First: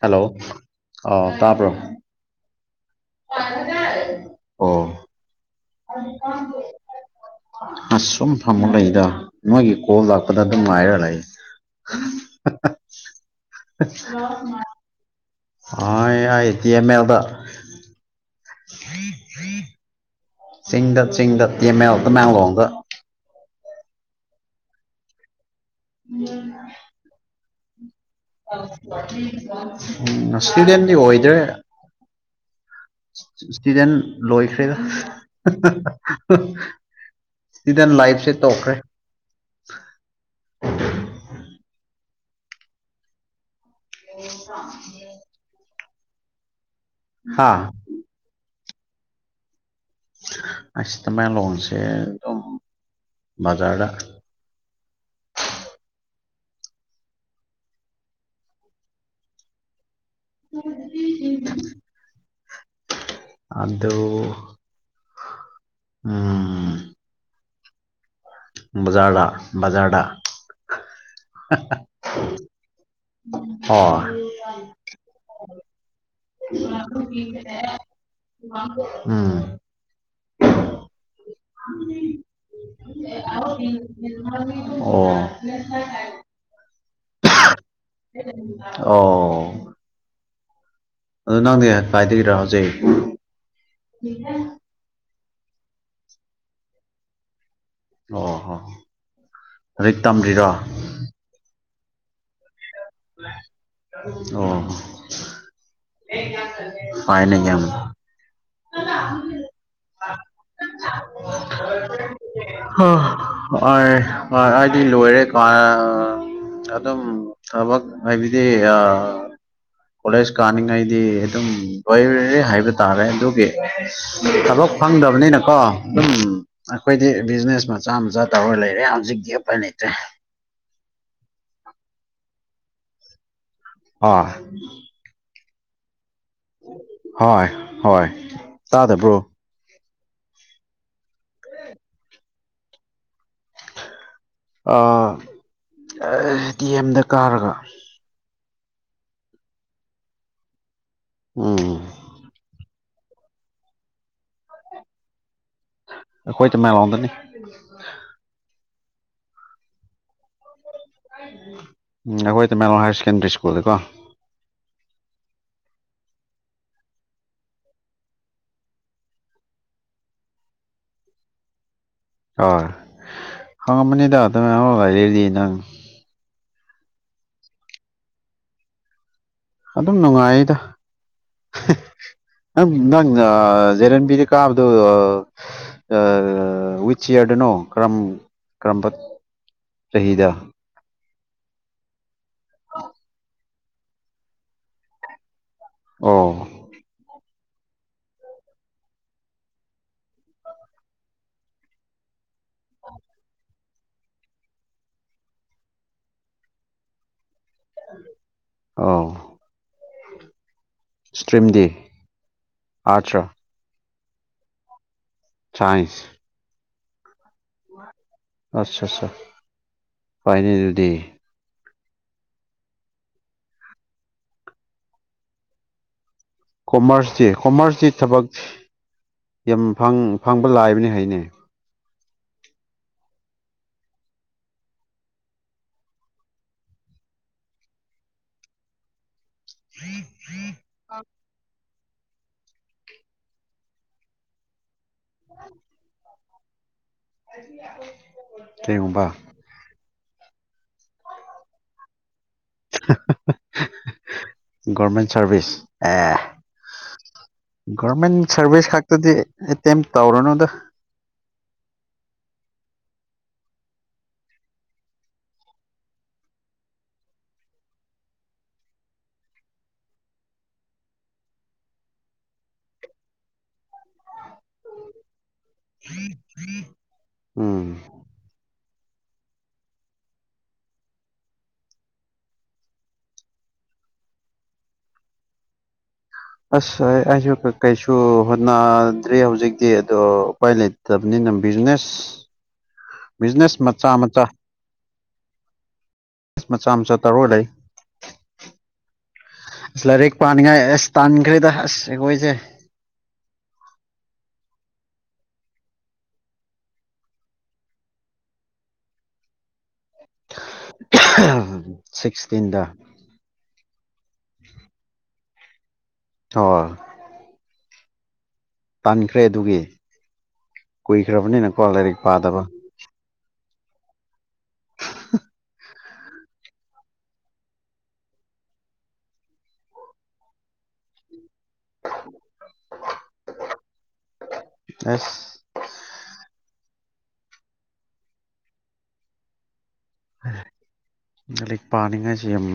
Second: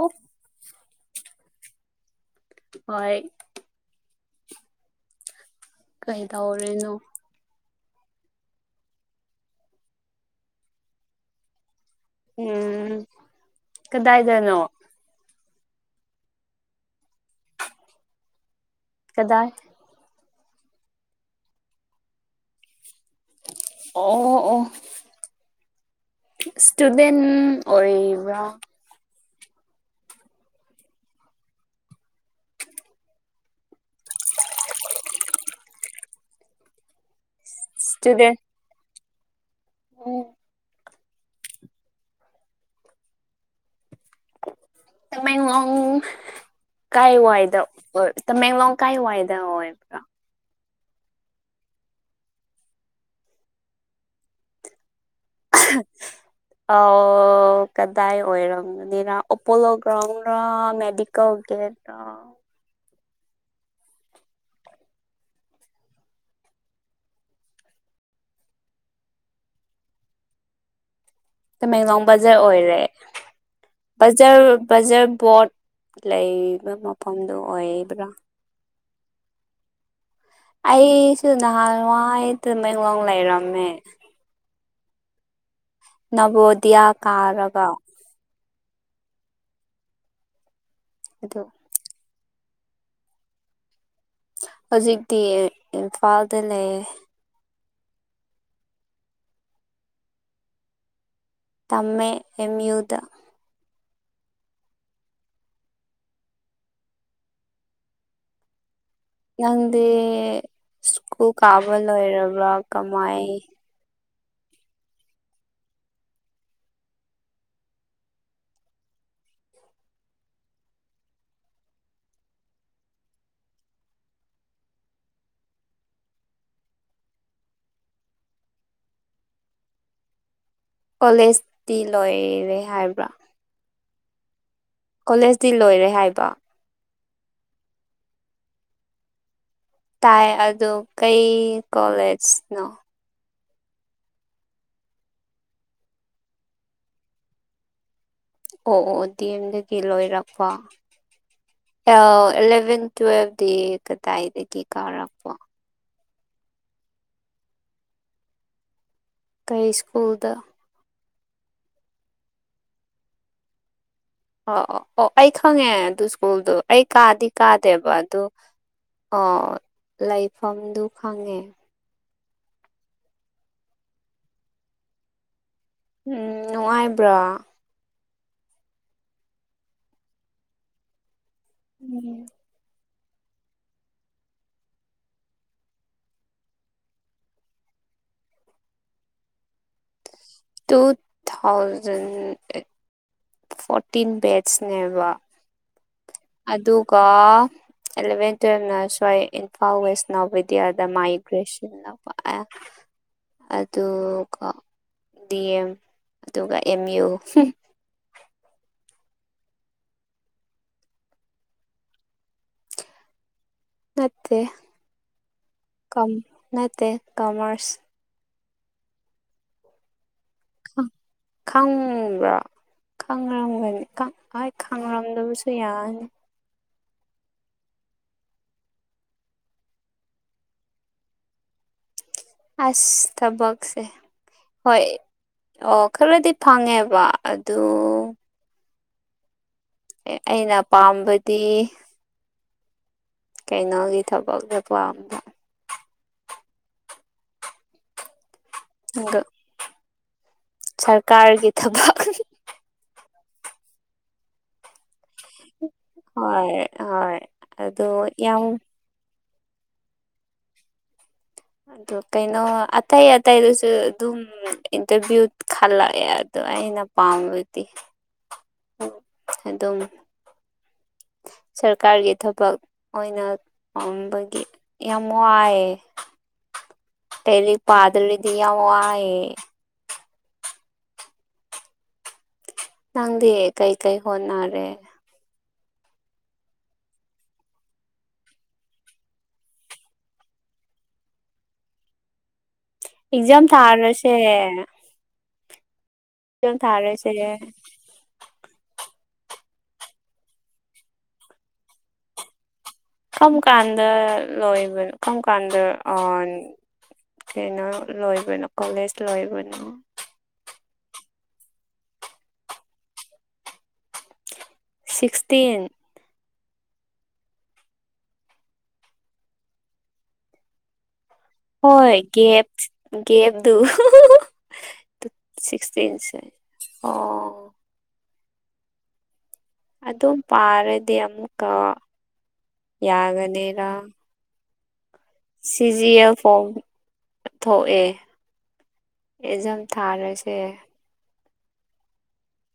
hello ꯑ ꯇꯥꯔꯕ꯭ꯔꯣ ꯍꯣꯏ ꯑꯣ ꯀꯩ ꯇꯧꯔꯤꯅꯣ ꯑꯁ ꯁꯨꯝ ꯐꯝꯃ ꯂꯩꯏꯗ ꯅꯣꯏꯒꯤ ꯀꯣꯜ ꯂꯥꯛꯄꯗ ꯑꯗꯨꯝ ꯉꯥꯏꯔ ꯂꯩ ꯎꯝ ꯀꯗꯥꯏꯗꯅꯣ [unintelligible] ꯀꯗꯥꯏ [unintelligible] ꯆꯤꯡꯗ ꯆꯤꯡꯗ ꯇꯤ ꯑꯦꯝ ꯑꯦꯜ ꯇꯥꯃꯦꯡꯂꯣꯡꯗ ꯑꯣ ꯑꯣ ꯏꯁꯇꯨꯗꯦꯟ ꯑꯣꯏ ꯎꯝ ꯏꯁꯇꯨꯗꯦꯟꯗꯤ ꯑꯣꯏꯗ꯭ꯔꯦ ꯁꯤꯗꯅ ꯂꯣꯏꯈꯔꯦꯗ ꯁꯤꯗ ꯂꯥꯏꯐꯁꯦ ꯏꯁꯇꯨꯗꯦꯟ ꯇꯧꯈ꯭ꯔꯦ ꯎꯝ ꯍ ꯀꯥꯏ ꯋꯥꯏꯗ ꯇꯃꯦꯡꯂꯣꯡ ꯀꯥꯏ ꯋꯥꯏꯗ ꯑꯣꯏ ꯑꯁꯤ ꯇ ꯃꯥ ꯂꯣꯣꯟꯁꯦꯝ ꯖꯥꯗ ꯑ ꯀꯗꯥꯏ ꯑꯣꯏꯔꯝꯅꯤꯅ ꯑꯣꯄꯣꯂꯣ ꯔꯝ ꯃꯦꯗꯤꯀꯦꯜꯒꯦꯠ ꯑꯗꯣ ꯎꯝ ꯕꯖꯥꯔꯗ ꯕꯖꯥꯔꯗ ꯇꯃꯦꯡꯂꯣꯡ ꯕꯖꯥꯔ ꯑꯣꯏꯔꯦ ꯑꯣ ꯕꯖꯥꯔ ꯕꯖꯥꯔ ꯕꯣꯠ ꯑꯣꯏꯕ꯭ꯔꯥ ꯎꯝ ꯑꯩꯁꯨ ꯅꯍꯥꯟꯋꯥꯏ ꯇꯃꯦꯡꯂꯣꯡ ꯂꯩꯔꯝꯃꯦ ꯅꯕꯣꯗꯤꯌꯥ ꯑꯣ ꯀꯥꯔꯒ ꯑꯣ ꯑꯗꯨ ꯅꯪꯗꯤ ꯀꯥꯏꯗꯩꯩꯔ ꯍꯧꯖꯤꯛ ꯇꯤ ꯏꯝꯐꯥꯜꯗ ꯂꯩꯌꯦ ꯑꯣ ꯍꯣ ꯍꯧꯖꯤꯛ ꯇꯝꯗ꯭ꯔꯤꯔꯣ ꯇꯝꯃꯦ ꯑꯦꯝꯌꯨꯗ ꯑꯣ ꯐꯥꯏꯅꯦ ꯌꯥꯝ ꯅꯪꯗꯤ ꯁ꯭ꯀꯨꯜ ꯀꯥꯕ ꯂꯣꯏꯔꯕ꯭ꯔ ꯀꯃꯥꯏ ꯍꯣꯏ ꯑꯩꯗꯤ ꯂꯣꯏꯔꯦ ꯀꯣ ꯑꯗꯨꯝ ꯊꯕꯛ ꯍꯥꯏꯕꯗꯤ ꯑ ꯀꯣꯂꯦꯖ ꯀꯥꯅꯤꯡꯉꯩꯗꯤ ꯑꯗꯨꯝ ꯂꯔꯦ ꯍꯥꯏꯕ ꯇꯥꯔꯦ ꯑꯗꯨꯒꯤ ꯊꯕꯛ ꯐꯪꯗꯕꯅꯤꯅꯀꯣ ꯑꯗꯨꯝ ꯑꯩꯈꯣꯏꯗꯤ ꯕꯤꯖꯤꯅꯦꯁ ꯃꯆꯥ ꯃꯆꯥ ꯇꯧꯔ ꯂꯩꯔꯦ ꯍꯧꯖꯤꯛ ꯒꯦ ꯐꯅꯩꯦ [unintelligible] ꯀꯣꯂꯦꯖꯇꯤ ꯂꯣꯏꯔꯦ ꯍꯥꯏꯕ꯭ꯔꯥ ꯑ ꯀꯣꯂꯦꯖꯇꯤ ꯂꯣꯏꯔꯦ ꯍꯥꯏꯕ ꯍꯣꯏ ꯍꯣꯏ ꯇꯥꯗꯕ꯭ꯔꯣ ꯇꯥꯏ ꯑꯗꯨ ꯀꯩ ꯀꯣꯂꯦꯖꯅꯣ ꯇꯤ ꯑꯦꯝꯗ ꯀꯥꯔꯒ ꯑꯣ ꯑꯣ ꯗꯤ ꯑꯦꯝꯗꯒꯤ ꯂꯣꯏꯔꯛꯄ ꯎꯝ ꯑꯦꯂꯚꯦꯟ ꯇꯨꯋꯦꯜꯐꯗꯤ ꯀꯗꯥꯏꯗꯒꯤ ꯀꯥꯔꯛꯄꯣ ꯈꯣꯏ ꯇ ꯃ ꯂꯥꯎꯗꯅꯤ ꯀꯩ ꯁ꯭ꯀꯨꯜꯗ ꯎꯝ ꯑꯩꯈꯣꯏ ꯇ ꯃꯂꯣ ꯍꯥꯏꯌꯔ ꯁꯦꯀꯦꯟꯗꯔꯤ ꯁ꯭ꯀꯨꯜꯗꯀꯣ ꯑꯣ ꯑꯣ ꯑꯣ ꯑꯩ ꯈꯪꯉꯦ ꯑꯗꯨ ꯁ꯭ꯀꯨꯜꯗꯣ ꯑꯩ ꯀꯥꯗꯤ ꯀꯥꯗꯦꯕ ꯑꯗꯨ ꯑꯣ ꯂꯩꯐꯝꯗꯨ ꯈꯪꯉꯦ ꯍ ꯍꯉꯄꯅꯤꯗ ꯇꯗꯤ ꯅꯪ ꯎꯝ ꯅꯨꯡꯉꯥꯏꯕ꯭ꯔꯥ ꯑꯗꯨꯝ ꯅꯨꯡꯉꯥꯏꯗ ꯎꯝ ꯅꯪ ꯅꯪ ꯖꯦꯔꯦꯟꯕꯤꯗꯤ ꯀꯥꯕꯗꯨꯣ ꯋꯤꯠ ꯏꯌꯥꯔꯗꯅꯣ ꯀꯔꯝ ꯀꯔꯝꯕ ꯆꯍꯤꯗ ꯇꯨ ꯊꯥꯎꯖꯟ ꯑꯩꯠ ꯐꯣꯔꯇꯤꯟ ꯕꯠꯁꯅꯦꯕ ꯑꯣ ꯑꯗꯨ ꯀ ꯑꯦꯂꯚꯦꯟ ꯇꯨꯋꯜꯞꯅ ꯁ꯭ꯋꯥꯏ ꯏꯝꯐꯥꯜ ꯋꯦꯁ ꯅꯕꯦꯗꯤꯌꯥꯗ ꯃꯥꯏꯒ꯭ꯔꯦꯁꯟ ꯑꯗꯨꯒ ꯗꯤ ꯑꯦꯝ ꯑꯗꯨꯒ ꯑꯦꯝ ꯌꯨ ꯑ ꯁꯇ꯭ꯔꯤꯝ ꯗꯦ ꯑ ꯅꯠꯇꯦ ꯁꯥꯏꯟꯁ ꯅꯠꯇꯦ ꯀꯃꯔꯁ ꯑꯆꯥ ꯑꯠꯆꯥ ꯐꯥꯏꯅꯦ ꯗꯦ ꯈꯪꯕ꯭ꯔꯥ ꯈꯪꯔꯝꯒꯅꯤ ꯍꯣꯏ ꯈꯪꯔꯝꯗꯕꯁꯨ ꯌꯥꯅꯤ ꯀꯣꯃꯔꯁꯁꯤ ꯀꯣꯃꯔꯁꯁꯤ ꯊꯕꯛ ꯌꯥꯝ ꯐꯪꯕ ꯂꯥꯛꯏꯕꯅꯤ ꯍꯥꯏꯅꯦ ꯑꯁ ꯊꯕꯁꯦ ꯍꯣꯏ ꯑꯣ ꯈꯔꯗꯤ ꯐꯪꯉꯦꯕ ꯑꯗꯨ ꯑꯦ ꯑꯩꯅ ꯄꯥꯝꯕꯗꯤ ꯀꯩꯅꯣꯒꯤ ꯊꯕꯛꯁꯦ ꯄꯥꯝꯕ ꯀꯨꯝꯕ ꯁꯔꯀꯥꯒꯤ ꯊꯕ ꯒꯚꯃꯦꯟ ꯁꯔꯚꯤꯁꯁ ꯑꯦ ꯍꯣꯏ ꯍꯣꯏ ꯑꯗꯨ ꯒꯣꯔꯃꯦꯟ ꯌꯥꯝ ꯁꯥꯔꯚꯤꯁ ꯈꯛꯇꯗꯤ ꯑꯦ ꯇ ꯇꯧꯔꯅꯨꯗ ꯑꯗꯣ ꯀꯩꯅꯣ ꯑꯇꯥꯏ ꯑꯇꯥꯏꯗꯁꯨ ꯑꯗꯨꯝ ꯏꯟꯇꯔꯚꯤꯌꯨ ꯈꯜꯂꯛꯑꯦ ꯑ ꯑ ꯑꯩꯅ ꯄꯥꯝꯕꯗꯤ ꯑꯗꯨꯝ ꯁꯔꯀꯥꯔꯒꯤ ꯊꯕꯛ ꯑꯣꯏꯅ ꯇꯪꯕꯒꯤ ꯌꯥꯝꯃꯣꯑ ꯄꯦꯔꯤ ꯎꯝ ꯄꯥꯗꯂꯤꯗꯤꯌꯥ ꯋꯥꯑ ꯅꯪꯗꯤ ꯀꯩ ꯀꯩ ꯍꯅꯔꯦ ꯑꯁ ꯑꯩꯁꯨ ꯀꯩꯁꯨ ꯍꯣꯠꯅꯗ꯭ꯔꯤ ꯍꯧꯖꯤꯛꯇꯤ ꯑꯗꯣ ꯎꯄꯥꯏ ꯂꯩꯇꯕꯅꯤꯅ ꯕꯤꯖꯤꯅꯦꯁ ꯑꯦꯛꯖꯥꯝ ꯕꯤꯖꯤꯅꯦꯁ ꯃꯆꯥ ꯊꯥꯔꯁꯦ ꯑꯃꯆꯥ ꯐꯤꯂꯝ ꯃꯆꯥ ꯃꯆꯥ ꯊꯥꯔꯣꯏꯁꯦ ꯇꯔꯣ ꯂꯩ ꯑꯁ ꯂꯥꯏꯔꯤꯛ ꯄꯥꯅꯤꯡꯉꯥꯏ ꯑꯁ ꯇꯥꯟꯈ꯭ꯔꯦꯗ ꯑꯁꯈꯣꯏꯁꯦ ꯀꯔꯝ ꯀꯥꯟꯗ ꯂꯣꯏꯕꯅꯣ ꯀꯔꯝ ꯀꯥꯟꯗ ꯇ꯭ꯔꯦꯅ ꯂꯣꯏꯕꯅ ꯀꯂꯦꯖ ꯂꯣꯏꯕꯅ ꯁꯤꯛꯁꯇꯤꯟꯗ ꯁꯤꯛꯁꯇꯤꯟ ꯍ ꯇꯥꯟꯈ꯭ꯔꯦ ꯑꯗꯨꯒꯤ ꯀꯨꯏ ꯍꯣꯏ ꯞꯦꯞ ꯁꯤꯛꯁꯇꯤꯟꯁ ꯑꯣ ꯑꯗꯨꯝ ꯄꯥꯔꯗꯤ ꯑꯃꯨꯛꯀ ꯌꯥꯒꯅꯤꯔꯥ ꯑꯥ ꯁꯤꯖꯤ ꯑꯦ ꯐꯣꯝ ꯊꯣꯛꯑꯦ ꯊꯥꯔꯁꯦ ꯂꯥꯏꯔꯤꯛ ꯄꯥꯅꯤꯡꯉꯥꯏꯁꯤ ꯌꯥꯝ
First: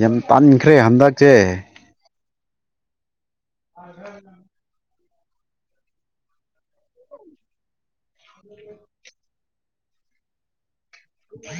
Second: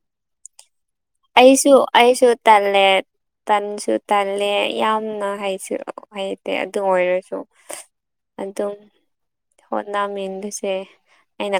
ꯌꯥꯝ ꯇꯈ꯭ꯔ ꯦ ꯍꯝꯗ ꯆꯦ ꯑꯩꯁꯨ ꯑꯩꯁꯨ ꯇꯜꯂꯦ ꯇꯟꯁꯨ ꯇꯜꯂꯦ ꯌꯥꯝ ꯍꯩꯇꯦ ꯑꯗꯨ ꯑꯣꯏꯔꯁꯨ ꯍ ꯍꯣꯠꯅꯃꯤꯦꯟꯕꯁꯦ ꯑꯩꯅ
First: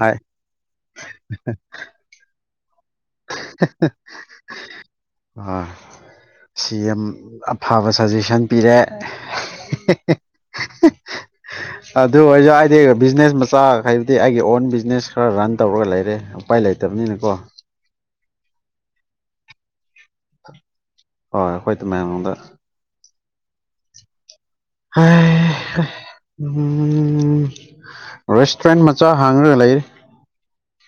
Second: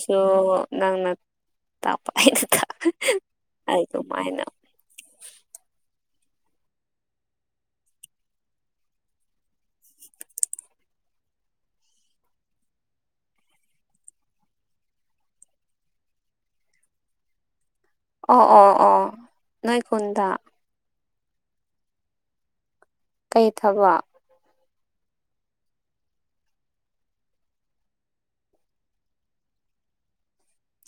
ꯍꯥꯏ ꯅꯪꯅ ꯇꯥꯛꯄ ꯑꯩꯅ ꯑꯩ ꯑꯗꯨꯃꯥꯏꯅ ꯑꯥ ꯁꯤ ꯌꯥꯝ ꯑꯐꯕ ꯁꯖꯦꯁꯟ ꯄꯤꯔꯦ [unintelligible] ꯑꯗꯨ ꯑꯣꯏꯔꯖꯥ ꯍꯥꯏꯗꯤ ꯕꯤꯖꯤꯅꯦꯁ ꯃꯆꯥ ꯍꯥꯏꯩꯕꯗꯤ ꯑꯩꯒꯤ ꯑꯣꯟ ꯕꯤꯖꯤꯅꯦꯁ ꯈꯔ ꯔꯟ ꯇꯧꯔꯒ ꯂꯩꯔꯦ ꯎꯄꯥꯏ ꯂꯩꯇꯦ ꯂꯩꯇꯕꯅꯤꯅꯀꯣ ꯑꯣ ꯑꯣ ꯑꯣ ꯅꯣꯏ ꯀꯣꯟꯗ ꯍꯣꯏ ꯍꯣꯏ ꯇꯣ ꯃꯌꯥꯝ ꯑꯃꯗ ꯀꯩ ꯊꯕ [unintelligible] ꯔꯦꯁꯇꯨꯔꯦꯟ ꯃꯆꯥ ꯍꯥꯡꯉꯒ ꯂꯩꯔꯤ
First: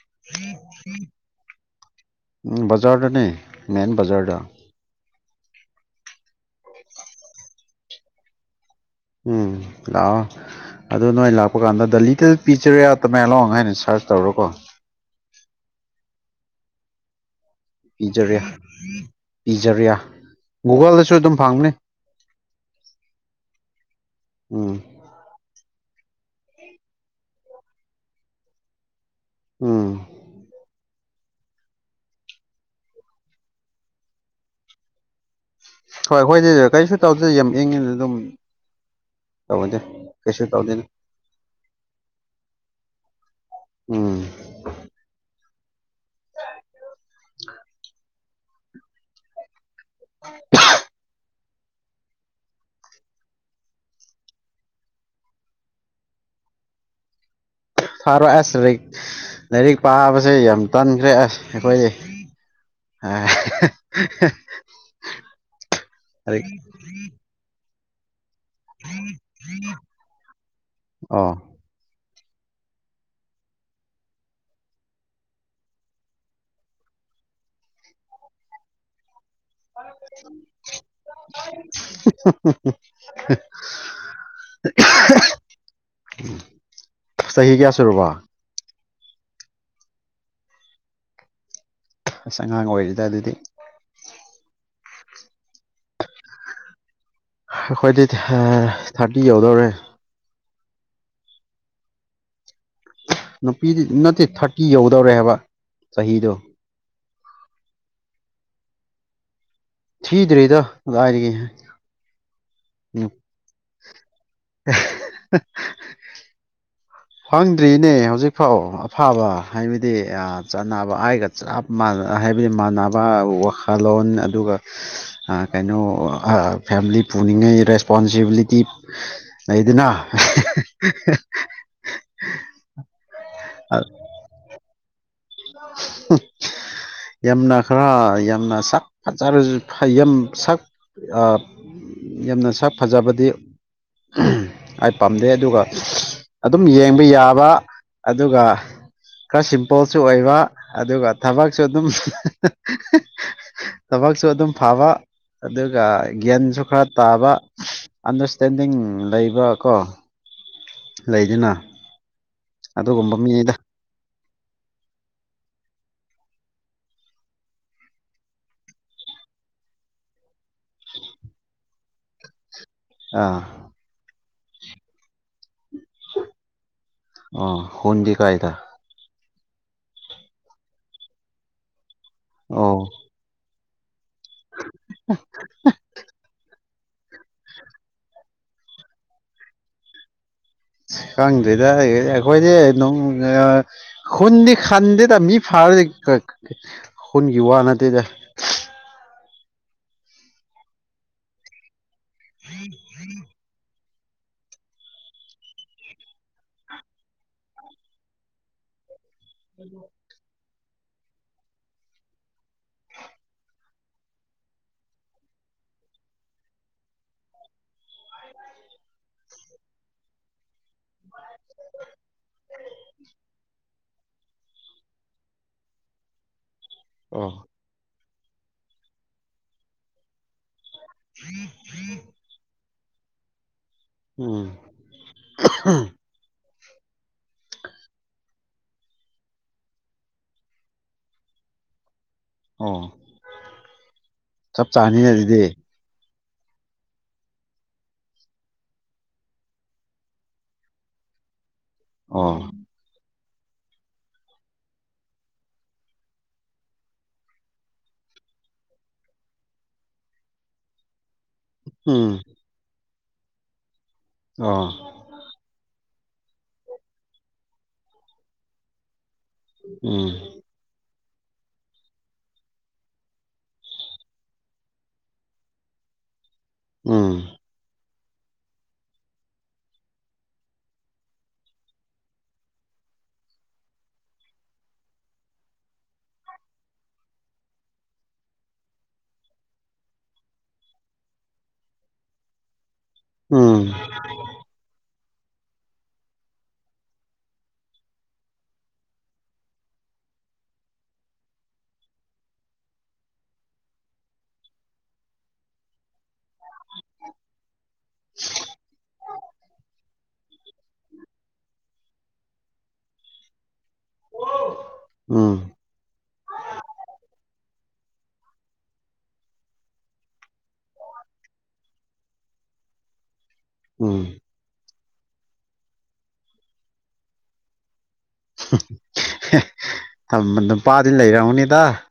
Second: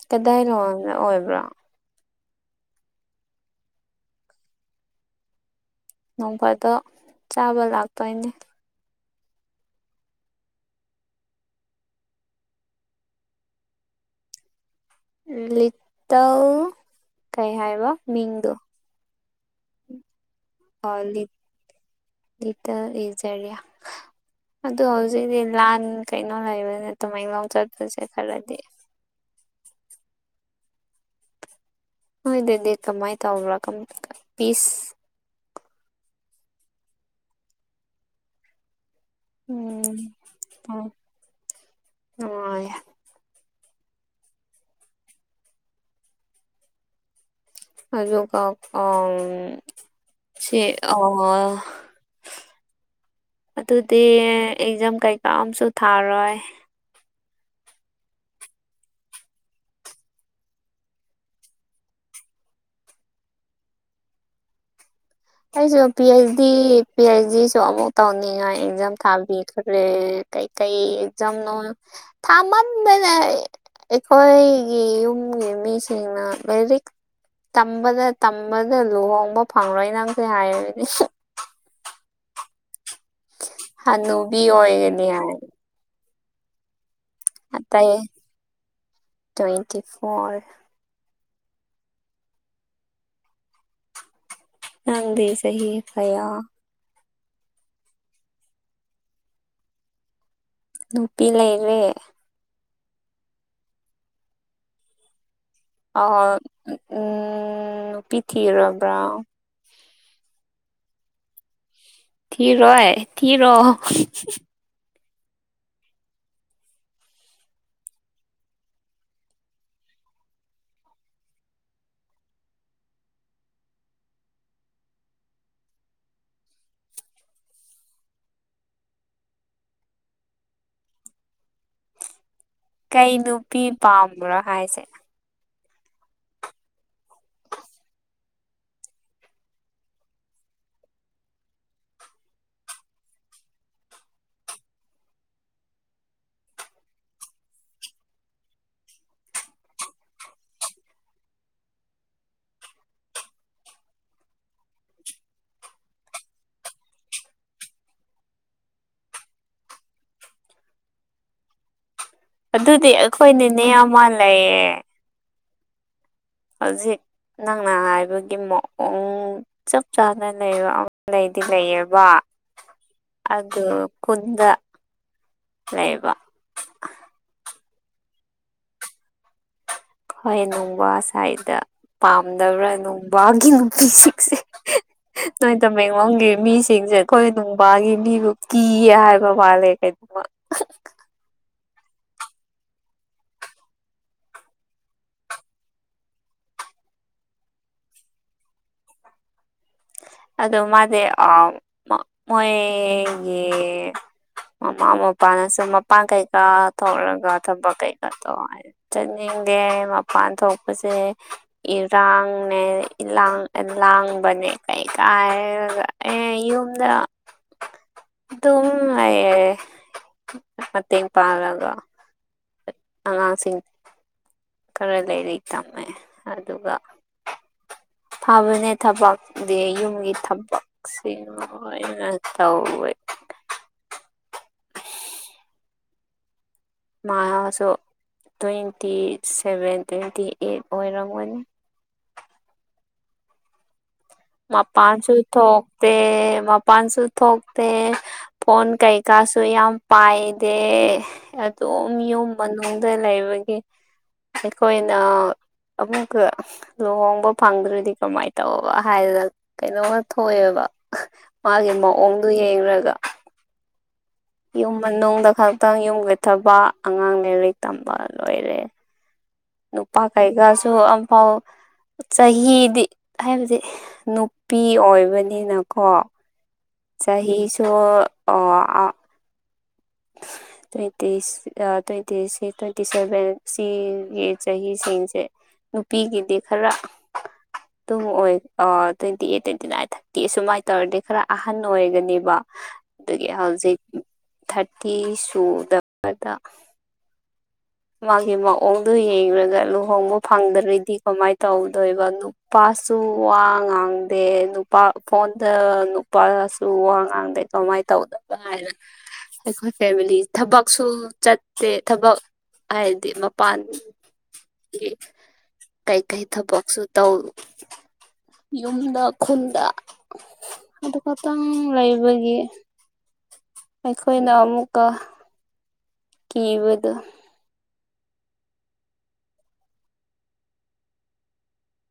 ꯀꯗꯥꯏꯅꯣ ꯑꯣꯏꯕ꯭ꯔꯣ ꯎꯝ ꯕꯖꯔꯗꯅꯦ ꯃꯦꯟ ꯕꯖꯔꯗ ꯅꯣꯡꯐꯥꯗꯣ ꯆꯥꯕ ꯂꯥꯛꯇꯣꯏꯅꯦ ꯎꯝ ꯂꯑꯣ ꯑꯗꯨꯣ ꯅꯣꯏ ꯂꯥꯛꯄ ꯀꯥꯟꯗ ꯗ ꯂꯤꯇꯜ ꯄꯤꯛꯆꯔꯌꯥ ꯇ ꯃꯌꯥꯂꯣ ꯍꯥꯏꯅ ꯁꯥꯔꯁ ꯇꯧꯔꯣꯀꯣ ꯂꯤꯇꯊꯧ ꯄꯤꯖꯔꯤ ꯄꯤꯖꯔꯤꯌꯥ ꯒꯨꯒꯜꯗꯁꯨ ꯑꯗꯨꯝ ꯐꯪꯅꯤ ꯇ ꯍꯖꯔꯤꯌꯥ ꯑ ꯎꯝ ꯍꯧꯖꯤꯗꯤ ꯂꯥꯟ ꯀꯩꯅꯣ ꯂꯩꯕꯅꯤ ꯇꯨꯃꯥꯏꯂꯣ ꯆꯠꯄꯁꯦ ꯈꯜꯔꯗꯤ ꯎꯝ ꯍꯣꯏ ꯑꯗꯨꯗꯤ ꯀꯃꯥꯏꯅ ꯇꯧꯕ꯭ꯔꯥ ꯄꯤꯁ ꯍꯣꯏ ꯍꯣꯏꯗꯤ ꯀꯔꯤꯁꯨ ꯇꯧꯗꯦ ꯌꯥꯝꯃꯛ ꯏꯉꯤ ꯑꯗꯨꯝ ꯇꯃꯗꯤ ꯎꯝ ꯀꯩꯁꯦ ꯇꯧꯗꯅ ꯎꯝ ꯅꯨꯡꯉꯥꯏ ꯎꯝ [unintelligible] ꯣ ꯀ ꯑ ꯁꯤ ꯑ ꯑꯗꯨꯗꯤ ꯑꯦꯛꯖꯥꯝ ꯀꯩꯀꯥ ꯑꯝꯁꯨ ꯊꯥꯔꯣꯏ ꯐꯔꯣꯏ ꯑꯁ ꯂꯥꯏꯔꯤꯛ ꯂꯥꯏꯔꯤꯛ ꯄꯥꯕꯁꯦ ꯌꯥꯝ ꯇꯟꯈ꯭ꯔꯦ ꯑꯁ ꯑꯩꯈꯣꯏ ꯑ ꯑꯩꯁꯨ P H D P H ꯗꯤꯁꯨ ꯃ ꯇ ꯉ ꯑꯦꯛꯖꯥꯝ ꯊꯥꯕꯤꯈ꯭ꯔꯦ ꯀꯩꯀꯩ ꯑꯣ ꯑꯦꯛꯖꯥꯝꯅꯣ ꯊꯥꯃꯟ ꯃꯅ ꯑꯩꯈꯣꯏꯒꯤ ꯌꯨꯝꯒꯤ ꯃꯤꯁꯤꯡꯅ ꯂꯥꯏꯔꯤꯛ ꯇꯝꯕꯗ ꯇꯝꯕꯗ ꯂꯨꯍꯝꯕ ꯐꯥꯉ ꯁꯦ ꯍꯥꯏꯅꯦ ꯍ ꯍꯅꯨꯕꯤ ꯑꯣꯏꯒꯅꯤ ꯍꯥꯏꯔ ꯆꯍꯤ ꯍ ꯀꯌꯥꯌꯥꯁ ꯔꯔꯕ ꯇ꯭ꯋꯦꯟꯇꯤ ꯐꯣꯔ ꯑꯁ ꯑꯉꯥꯡ ꯑꯣꯏꯔꯤꯗ ꯑꯗꯨꯗꯤ ꯅꯪꯗꯤ ꯁꯍꯤ ꯍꯥꯏꯌꯥ ꯑꯩꯈꯣꯏꯗꯤ ꯊꯥꯔꯇꯤ ꯌꯧꯗꯧꯔꯦ ꯅꯨꯄꯤ ꯂꯩꯔꯦ ꯅꯨꯄꯤꯗꯤ ꯅꯠꯇꯦ ꯊꯥꯔꯇꯤ ꯌꯧꯗꯧꯔꯦ ꯍꯥꯏꯕ ꯑ ꯍ ꯆꯍꯤꯗꯣ ꯎꯝ ꯄꯤꯊꯤꯔꯕ꯭ꯔꯥ ꯊꯤꯗꯤꯔꯦꯗ ꯑꯥꯏꯔꯤꯒꯦꯍ ꯊꯤꯔꯣꯥꯏ ꯊꯤꯔꯣ [unintelligible] ꯐꯪꯗ꯭ꯔꯤꯅꯦ ꯍꯧꯖꯤꯛꯐꯥꯎ ꯑꯐꯕ ꯍꯥꯏꯕꯗꯤ ꯆꯥꯟꯅꯕ ꯍꯥꯏꯒ ꯆꯞ ꯃꯥꯟꯅ ꯍꯥꯏꯕꯗꯤ ꯃꯥꯟꯅꯕ ꯋꯥꯈꯜꯂꯣꯟ ꯑꯗꯨꯒ ꯀꯩꯅꯣ ꯐꯦꯃꯤꯂꯤ ꯄꯨꯅꯤꯡꯉꯥꯏ ꯔꯦꯁꯄꯣꯟꯁꯤꯕꯤꯂꯤꯇꯤ ꯂꯩꯗꯅ [unintelligible] ꯀꯩ ꯅꯨꯄꯤ ꯄꯥꯝꯕ꯭ꯔꯣ ꯍꯥꯏꯁꯦ ꯎ ꯌꯥꯝꯅ ꯈꯔ ꯌꯥꯝꯅ ꯁꯛ ꯐꯖꯔꯁꯨ ꯌꯥꯝ ꯁꯛ ꯌꯥꯝꯅ ꯁꯛ ꯐꯖꯕꯗꯤ ꯑꯩ ꯄꯥꯝꯗꯦ ꯑꯗꯨꯒ ꯑꯗꯨꯝ ꯌꯦꯡꯕ ꯌꯥꯕ ꯑꯗꯨꯒ ꯈꯔ ꯁꯤꯝꯄꯜ ꯁꯨ ꯑꯣꯏꯕ ꯑꯗꯨꯒ ꯊꯕꯛꯁꯨ ꯑꯗꯨꯝ ꯊꯕꯛꯁꯨ ꯑꯗꯨꯝ ꯐꯕ ꯑꯗꯨꯒ ꯒ꯭ꯌꯥꯟꯁꯨ ꯈꯔ ꯇꯥꯕ ꯑꯟꯗꯔꯁꯇꯦꯟꯗꯤꯡ ꯂꯩꯕ ꯀꯣ ꯂꯩꯗꯨꯅ ꯑꯗꯨꯗꯤ ꯑꯩꯈꯣꯏꯅꯤꯅꯦ ꯃꯥꯜ ꯂꯩꯌꯦꯦ ꯍꯧꯖꯤ ꯅꯪꯅ ꯍꯥꯏꯕꯒꯤ ꯃꯑꯣꯡ ꯆꯞ ꯆꯥꯅ ꯂꯩꯕ ꯂꯩꯗꯤ ꯂꯩꯌꯦꯕ ꯑꯥ ꯑꯗꯨꯗ ꯈꯨꯟꯗ ꯂꯩ ꯂꯩꯕ ꯑ ꯍꯟꯗꯤ ꯀꯥꯏ ꯊ ꯍꯣꯏ ꯅꯨꯡꯕꯥꯁ꯭ꯋꯥꯏꯗ ꯄꯥꯝꯗꯕ꯭ꯔꯥ ꯑꯣ ꯅꯨꯡꯕꯥꯒꯤ ꯅꯨꯄꯤꯁꯤ ꯅꯣꯏ ꯇꯃꯦꯡꯂꯣꯡꯒꯤ ꯃꯤꯁꯤꯡꯁꯦ ꯑꯩꯈꯣꯏ ꯅꯨꯡꯕꯥꯒꯤ ꯃꯤꯕꯨ ꯀꯌꯦ ꯍꯥꯏꯕ ꯃꯥꯜꯂꯦ ꯀꯩꯗꯕ ꯈꯪꯗ꯭ꯦꯗ ꯑꯩꯈꯣꯏꯗꯤ ꯈꯨꯟꯗꯤ ꯈꯟꯗꯦꯗ ꯃꯤ ꯐꯥꯔꯗꯤ ꯍꯨꯟꯒꯤ ꯋꯥ ꯅꯠꯇꯦꯗ [unintelligible] ꯑꯗꯣ ꯃꯥꯦ ꯑ ꯃꯒꯤ ꯃꯃꯥ ꯃꯄꯥꯅꯁꯨ ꯃꯄꯥꯟ ꯀꯩꯀꯥ ꯊꯧꯔꯒ ꯊꯕꯛ ꯀꯩꯀꯥ ꯇꯧ ꯍꯥꯏ ꯆꯠꯅꯤꯡꯗꯦ ꯃꯄꯥꯟ ꯊꯣꯛ ꯁꯦ ꯏꯔꯥꯡꯅꯦ ꯂꯥꯡ ꯂꯥꯡꯕꯅꯦ ꯀꯩꯀꯥꯏꯒ ꯑꯦ ꯌꯨꯝꯗ ꯑꯗꯨꯝ ꯂꯩꯌꯦ ꯃꯇꯦꯡ ꯄꯥꯡꯉꯒ ꯑꯉꯥꯡꯁꯤꯡ ꯈꯔ ꯂꯩꯔꯤꯛ ꯇꯝꯃꯦ ꯑꯗꯨꯒ ꯑ ꯊꯥꯕꯅꯦ ꯊꯕꯛꯗꯤ ꯌꯨꯝꯒꯤ ꯊꯄꯛ ꯁꯤ ꯂꯣꯏꯅꯥ ꯇꯧꯏ ꯎꯝ ꯃꯥ ꯁꯣ ꯇ꯭ꯋꯦꯟꯇꯤ ꯁꯦꯚꯦꯟ ꯇ꯭ꯋꯦꯟꯇꯤ ꯑꯩꯠ ꯑꯣꯏꯔꯝꯒꯅꯤ ꯑ‌ꯠ ꯃꯄꯥꯟꯁꯨ ꯊꯣꯛꯄꯦ ꯃꯄꯥꯟꯁꯨ ꯊꯣꯛꯇꯦ ꯐꯣꯟ ꯀꯩꯀꯥꯁꯨ ꯌꯥꯝ ꯄꯥꯏꯗꯦ ꯑꯗꯨꯝ ꯌꯨꯝ ꯑꯣ ꯃꯅꯨꯡꯗ ꯂꯩꯕꯒꯤ ꯑꯩꯈꯣꯏꯅ ꯑꯃꯨꯛꯀ ꯂꯨꯍꯣꯡꯕ ꯐꯪꯗ꯭ꯔꯗꯤ ꯀꯃꯥꯏꯅ ꯇꯧꯕ ꯍꯥꯏꯅ ꯀꯩꯅꯣꯝꯃ ꯊꯣꯛꯑꯦꯕ ꯃꯥꯒꯤ ꯎꯝ ꯃꯑꯣꯡꯗꯨꯣ ꯌꯦꯡꯨꯔꯒ ꯑꯣ ꯌꯨꯝ ꯃꯅꯨꯡꯗ ꯈꯛꯇꯪ ꯌꯨꯝ ꯌꯊꯕ ꯑꯉꯥꯡ ꯂꯥꯏꯔꯤꯛ ꯇꯝꯕ ꯂꯣꯏꯔꯦ ꯅꯨꯄꯥ ꯎꯝ ꯀꯩꯀꯥꯁꯨ ꯑꯝꯐꯥꯎ ꯆꯍꯤꯗꯤ ꯍꯥꯏꯕꯗꯤ ꯅꯨꯄꯤ ꯑꯣꯏꯕꯅꯤꯅꯀꯣ ꯎꯝ ꯆꯍꯤ ꯆꯍꯤꯁꯨꯣ ꯑ [unintelligible] ꯇ꯭ꯋꯦꯟꯇꯤ ꯇ꯭ꯋꯦꯟꯇꯤ ꯇ꯭ꯋꯦꯟꯇꯤ ꯁꯚꯦꯟ ꯁꯤꯒꯤ ꯆꯍꯤꯁꯤꯡꯁꯦ ꯅꯨꯄꯤꯒꯤꯗꯤ ꯈꯔ ꯇꯨꯡ ꯑꯣꯏ twenty eight twenty nine thirty ꯁꯨꯃꯥꯏꯅ ꯇꯧꯔꯗꯤ ꯈꯔ ꯑꯍꯟ ꯑꯣꯏꯒꯅꯦꯕ ꯑꯗꯨꯒꯤ ꯍꯧꯖꯤꯛ ꯊꯥꯔꯇꯤ ꯁꯨꯗꯕꯗ ꯃꯥꯒꯤ ꯃꯑꯣꯡꯗꯨꯣ ꯌꯦꯡꯂꯡꯒ ꯂꯨꯍꯣꯡꯕꯥ ꯐꯪꯗ꯭ꯔꯗꯤ ꯀꯃꯥꯏꯅ ꯇꯧꯗꯣꯏꯕ ꯅꯨꯄꯥ ꯁꯨ ꯋꯥ ꯉꯥꯡꯗꯦ ꯅꯨꯄꯥ ꯐꯣꯟꯗ ꯅꯨ ꯅꯨꯄꯥꯁꯨ ꯋꯥ ꯉꯥꯡꯗꯩ ꯀꯃꯥꯏꯅ ꯇꯧꯗꯕ ꯍꯥꯏꯅ ꯑꯩꯈꯣꯏ ꯐꯦꯃꯤꯂꯤ ꯊꯕꯛꯁꯨ ꯆꯠꯇꯦ ꯊꯕꯛ ꯍꯥꯏꯗꯤ ꯃꯄꯥꯟ ꯎꯝ ꯀꯩ ꯀꯩ ꯊꯕꯣꯛꯁꯨꯣ ꯇꯧ ꯌꯨꯝꯗ ꯈꯨꯜꯗ ꯑꯗꯨ ꯈꯛꯇꯪ ꯂꯩꯕꯒꯤ ꯎꯝ ꯎꯝ ꯑꯩꯈꯣꯏꯅ ꯑꯃꯨꯛꯀꯥ ꯀꯤꯕꯥꯗꯨ ꯅꯨꯄꯥꯗꯤ ꯂꯩꯔꯎꯅꯤꯗꯥ